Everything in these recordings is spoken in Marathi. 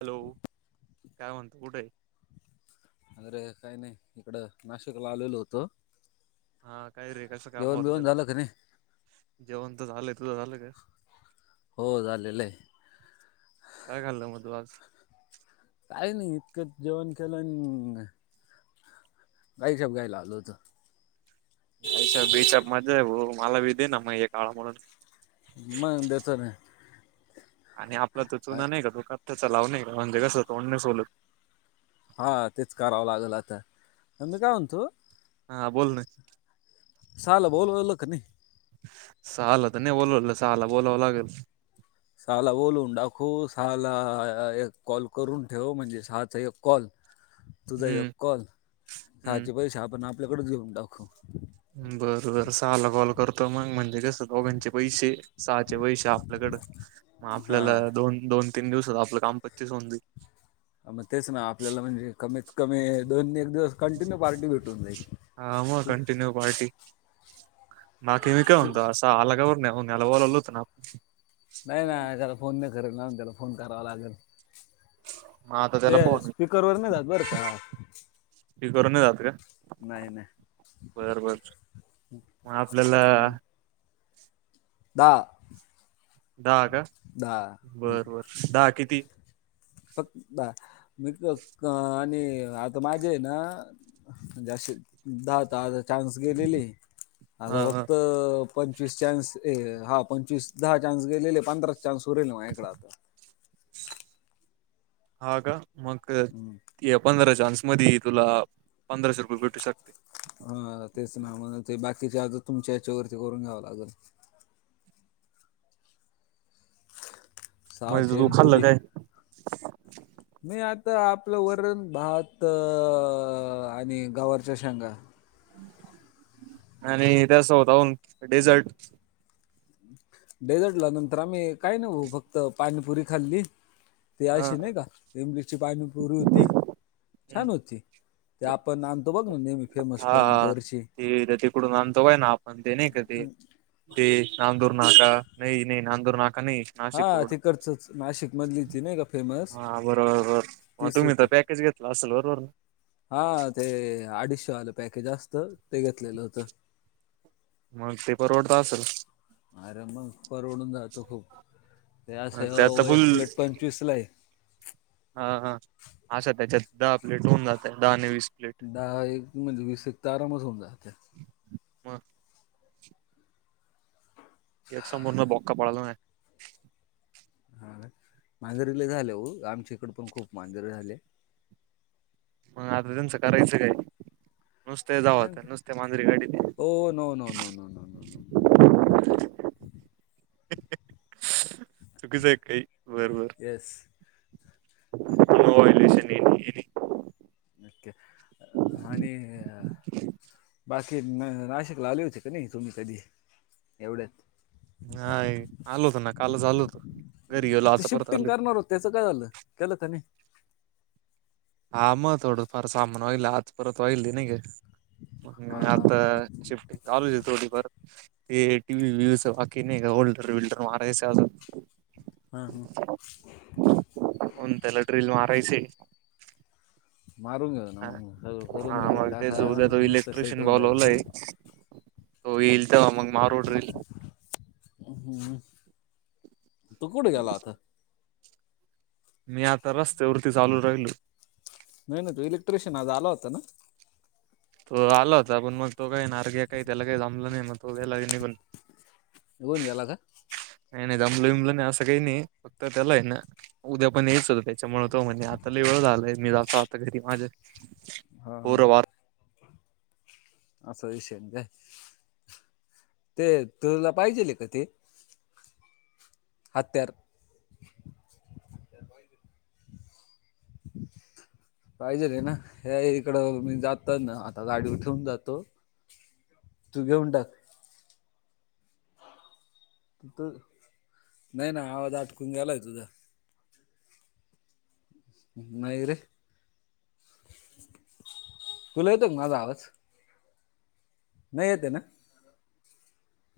हॅलो काय म्हणतो कुठेस? अरे काही नाही इकडं नाशिकला आलेलो होतो. हा काय रे कस जेवण बिवण कामाबद्दल झालं का नाही जेवण तर झालंय. तुझ झालंय का? हो झालेलंये. काय खाल्लं मग तू आज? काही नाही उप्पीट जेवण केलं आणि काही [unintelligible] घायला आल होतो मी. [unintelligible] मग देतो ना. आणि आपला तो चुना नाही का तो कचा लावू नाही का म्हणजे कसं तोंड नाय सोलत. हा तेच करावं लागेल आता मी काय म्हणतो हा बोल ना. सहाला बोलवल का नाही? सहाला तर नाही बोलल सहाला बोलवाव लागल. सहाला बोलून दाखवू सहाला अ एक अ कॉल करून ठेव म्हणजे सहाचा एक कॉल तुझा एक हम्म कॉल हम्म साचे पैसे आपण आपल्याकडेच घेऊन टाकू बर बर सहाला कॉल करतो मग म्हणजे कस दोघांचे पैसे सहाचे पैसे आप आपल्याकड मग हा आपल्याला दोन दोन तीन दिवस आपलं काम पच्चीस होऊन जाईल. मग तेच ना आपल्याला म्हणजे कमीत कमी दोन एक दिवस कंटिन्यू पार्टी भेटून जाईल. कंट्यूनू पार्टी बाकी मी काय तू- म्हणतो असा आला का त्याला बोलवल होत ना आपण नाही ना त्याला फोन नाही करेल त्यान त्याला फोन करावा लागल. मग आता ते त्याला फोन स्पीकर वर नाही जात बरं का. घरून नाही जात का? नाही नाही बर बर मग आपल्याला दा दहा का हं. बर बर दहा किती? फक्त दहा बिकाॅज अ आणि आता माझे आहे ना जाशील दहा दहाचा चान्स गेलेलेये हा आता हा फक्त पंचवीस चान्स ए हा पंचवीस दहा चान्स गेलेले पंधरा चान्स उरेल माझ्याकड आता हा का मग या पंधरा चान्स मधी तुला पंधराशे रुपये भेटू शकतात. हा तेच ना म्हण ते बाकीची आज तुमच्या याच्यावरती करून घ्यावं लागल. मघाशी सहाचे तु आणि खाल्लं तुझे काय? [inaudible] मी आता आपलं वरण भात अअअ आणि गवारीच्या शेंगा. आणि त्या स्वतः हून डेझर्ट डेझर्टला नंतर आम्ही काय नाही भाऊ फक्त पाणीपुरी खाल्ली ते हा अशी नाही का रिमलची पाणीपोरी होती हम्म. छान होती ते आपण आणतो बघ नेहमी. फेमस पॉईंट हा वरची. ती तिकडून आणतो काय ना आपण ते नाही का ते. ते नांदूर नाका नाही, नाही नांदूर नाका नाही. नाशिक हा रोड, तिकडचंच नाशिक मधली ती नाही का फेमस हा बरोबर तीच तुम्ही होती. तर पॅकेज घेत क्लास वरूण. हा ते अडीचशेवालं पॅकेज असत ते घेतलेलं होतं. मग ते [unintelligible] आर मग परवडून जातो खूप. त्यास त्यात तर एक फुल प्लेट पंचवीस लाये. हा हा असा त्याच्यात दहा प्लेट होऊन जातय दहा आणि वीस प्लेट. दहा एक म्हणजे वीस एक तर आरामच होऊन जात. हा. एक संमोरून बॉका पळाला नाय. हा मांजरीले झाले हो आमच्या इकड पण खूप मांजरे झाले. मग आता त्यांचं करायचं काय? नुसते जावत नुसते्या मांजरी गाडी. ओ no no no no no no no चुकीच आहे काही, बरबर. तेस. त होलश [unintelligible] [unintelligible] आणि. बाकी नाशिकला आले होते का नाही तुम्ही कधी एवढ्यात? नाहीा आलो होत ना कालच आलो होत, घरी गेलो आता परत आले. त्याच काय झालं? केलं त्यानी. हा मग थोडंफार सामान वाईल आज परत वाईल नाही ग हा हा आता. शिफ्टिंग चालूये थोडीफार. ते टी, सोफा की नी होल्डर वर माझं. हा हं. हों त्याला ड्रिल मारायचं ये. मारून घेऊ ना हा मग सगळं करून घेऊ मग ते टाका जोद्या तो मस्त सेट इलेक्ट्रिशियन होऊन जायचं बोलवलय. तो इल तेव्हा मग मारू ड्रिल. हम्, तू कुठे गेला? मी आता रस्त्यावरती चालू राहिलो. नाही ना तो इलेक्ट्रिशिन आज आला होता ना? तो आलो होता पण मग तो काही नारगे काही त्याला काही जमलं नाही मग तो गेला निघून. निघुन गेला काय? नाही नाही जमलं-विमलं नाही असं काही नाही फक्त त्याला आहे ना उद्या पण याच होत. [unintelligible] होतो म्हण आता लय वेळ झालंय मी जातो आता घरी माझं. हा हा. असा विषय, ते तुला पाहिजेल का ते? हत्या [unintelligible] [inaudible] पाहिजेल ना? हे इकडं मी जाताना आता गाडीवर ठेवून जातो. तू घेवून टाक. नाही ना आवाज आटकून गेलाय तुझा. नाही रे, तुला येतो का माझा आवाज? नाय येत ये न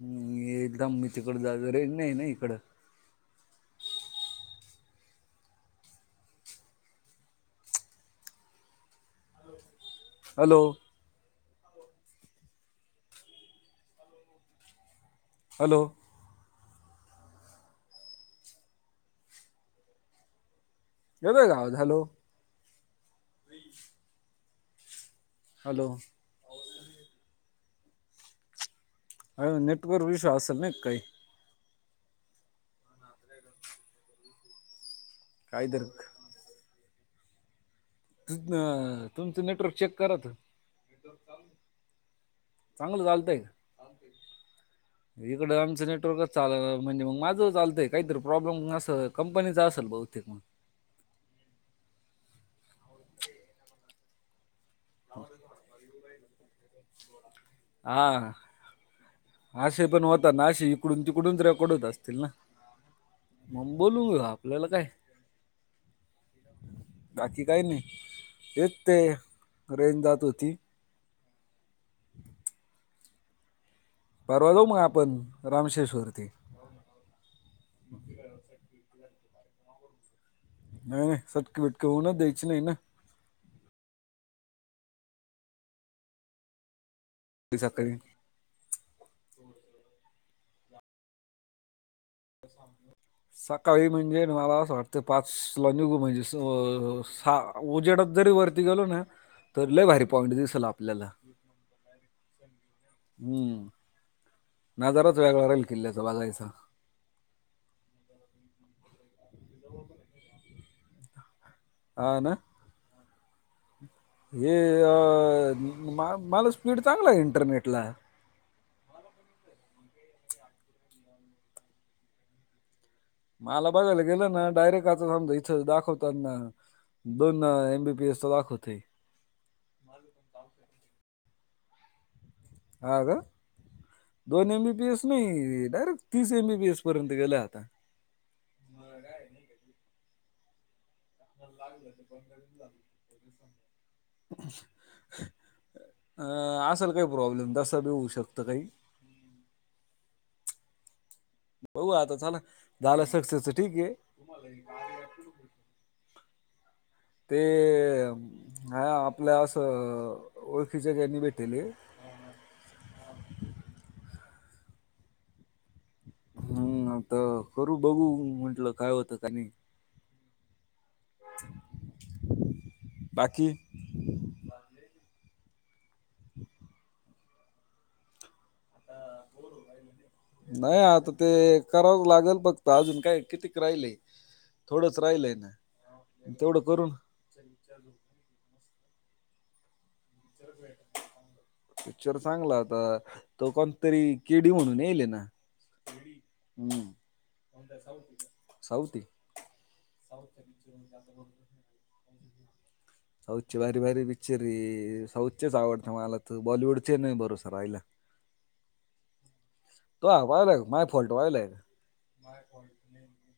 हूं एकदम मी तिकडं जातो रेंज नाय न इकडं हॅलो हॅलो येतोय का आवाज हॅलो हॅलो हाय म नेटवर्क इशू असल नाय क काई कायतर तितना तुमचं नेटवर्क चेक करा त, नेटवर्क चालू ये चांगलं चालतंय क चालतंय इकडं आमचं नेटवर्कच चालना म्हणजे मग माझं चालतंय कायतर प्रॉब्लेम असल कंपनीचा असल बहुतेक म आवाज येतो हा असे पण होता ना असे इकडून तिकडून रेकॉर्ड होत असतील ना मंग बोलू आपल्याला काय बाकी काय नाय हेच ते रेंज जात होती. परवा जाऊ मग आपण रामशेष वरती नाय नाय सटकी बिटकी होऊनच द्याची नाही ना ते सकाळी सकाळी म्हणजे न मला असं वाटतंय पाच ला निघू म्हणजे स अ सहा उजेडात जरी वरती गेलो ना तर लय भारी पॉईंट दिसल आपल्याला हुं नजाराच वेगळा राहील किल्ल्याचा बघायचा. हा ना हे अअ मा मला स्पीड चांगला ये इंटरनेटला मला बघायला गेलं ना डायरेक्ट आता समजा इथं दाखवतांना दोन एम बी पी एस ला दाखवतय. [unintelligible] हां का दोन एम बी पी एस नाही डायरेक्ट तीस एम बी पी एस पर्यंत गेलय आता [unintelligible] अ असंल काही प्रॉब्लेम तसा बी होऊ शकतं काही बघू आता चला झाला सक्सेस त ठीक ये. [unintelligible] ते हाय आपल्या असं ओळखीच्या गनी भेटेलले. हम्मं आता करू बघू म्हंटलं काय होतं का नई बाकी आता बोर होऊ रायलं. नाय आता ते करावंच लागल फक्त अजून काय कितीक राहिले. थोडंच राहिलय न म तेवढं करू [unintelligible] झोप [unintelligible] पिक्चर चांगला होता तो कोणतरी केडी म्हणून यायले ना केडी हं कोणताय साऊथ ये का साऊथ ये साऊथचा पिक्चर म्हणजे असं [unintelligible] साऊथ चे भारी भारी पिक्चर ये साऊथ चेच आवडतं मला त बॉलिवूडचे नाय भरोसा राहिला. तुवा व्हायला का माआ फॉल्ट व्हायलाय का [inaudible]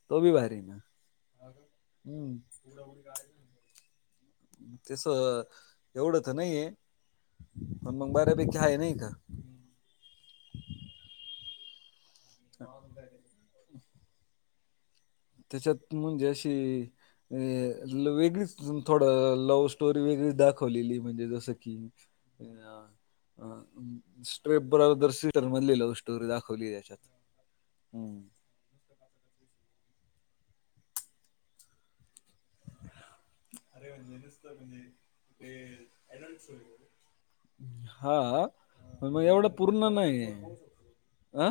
[unintelligible] तसं, एवढं तं नाहीये, पणं मग बऱ्यापैकी आहे नाही का? [inaudible] [inaudible] त्याच्यात म्हणजे अशी अ वेगळीचं थोडं, लव्हं स्टोरी वेगळीचं दाखवलेली, म्हणजे जसं की [unintelligible] [inaudible] स्ट्रेप बा्बौ्दर म्हणली लव्ह स्टोरी दाखवली त्याच्यात. हम्म! अरे म्हणजे नुसत म्हणजे [unintelligible] हां, मग पण एवढं पूर्ण नाहीय, आ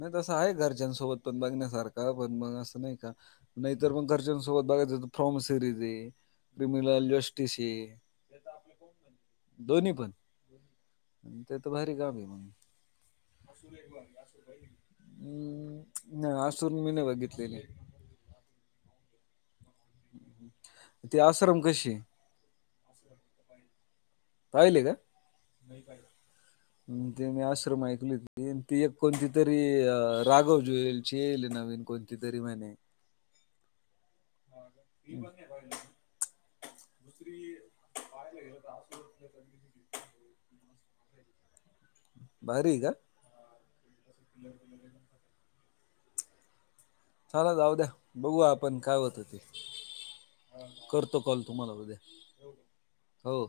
नाही तसं आहे, घरचानंसोबत पण बघण्यासारखं, पण मगं असं नाही का नाहीतरं मगं घरच्यांसोबत बघायचं, फ्रॉम सिरीज ये. क्रिमिलालं जेस्टीसं ये. दोन्ही पणं, त्यात भारी कामं [unintelligible] नाही, असून मी नाही बघितलेली. ती आश्रम कशी पाहिले का? ते मी आश्रम ऐकले होती, ती एक कोणती तरी, राघव जुलची येलं नवीनं कोणती कोणती तरी म्हणे [unintelligible] [inaudible] [unintelligible] [inaudible] भारीये का? [inaudible] चालां जाऊ द्या, बघूं आपण कायं होत ते करतो कॉलं तुम्हाला उद्या, हो.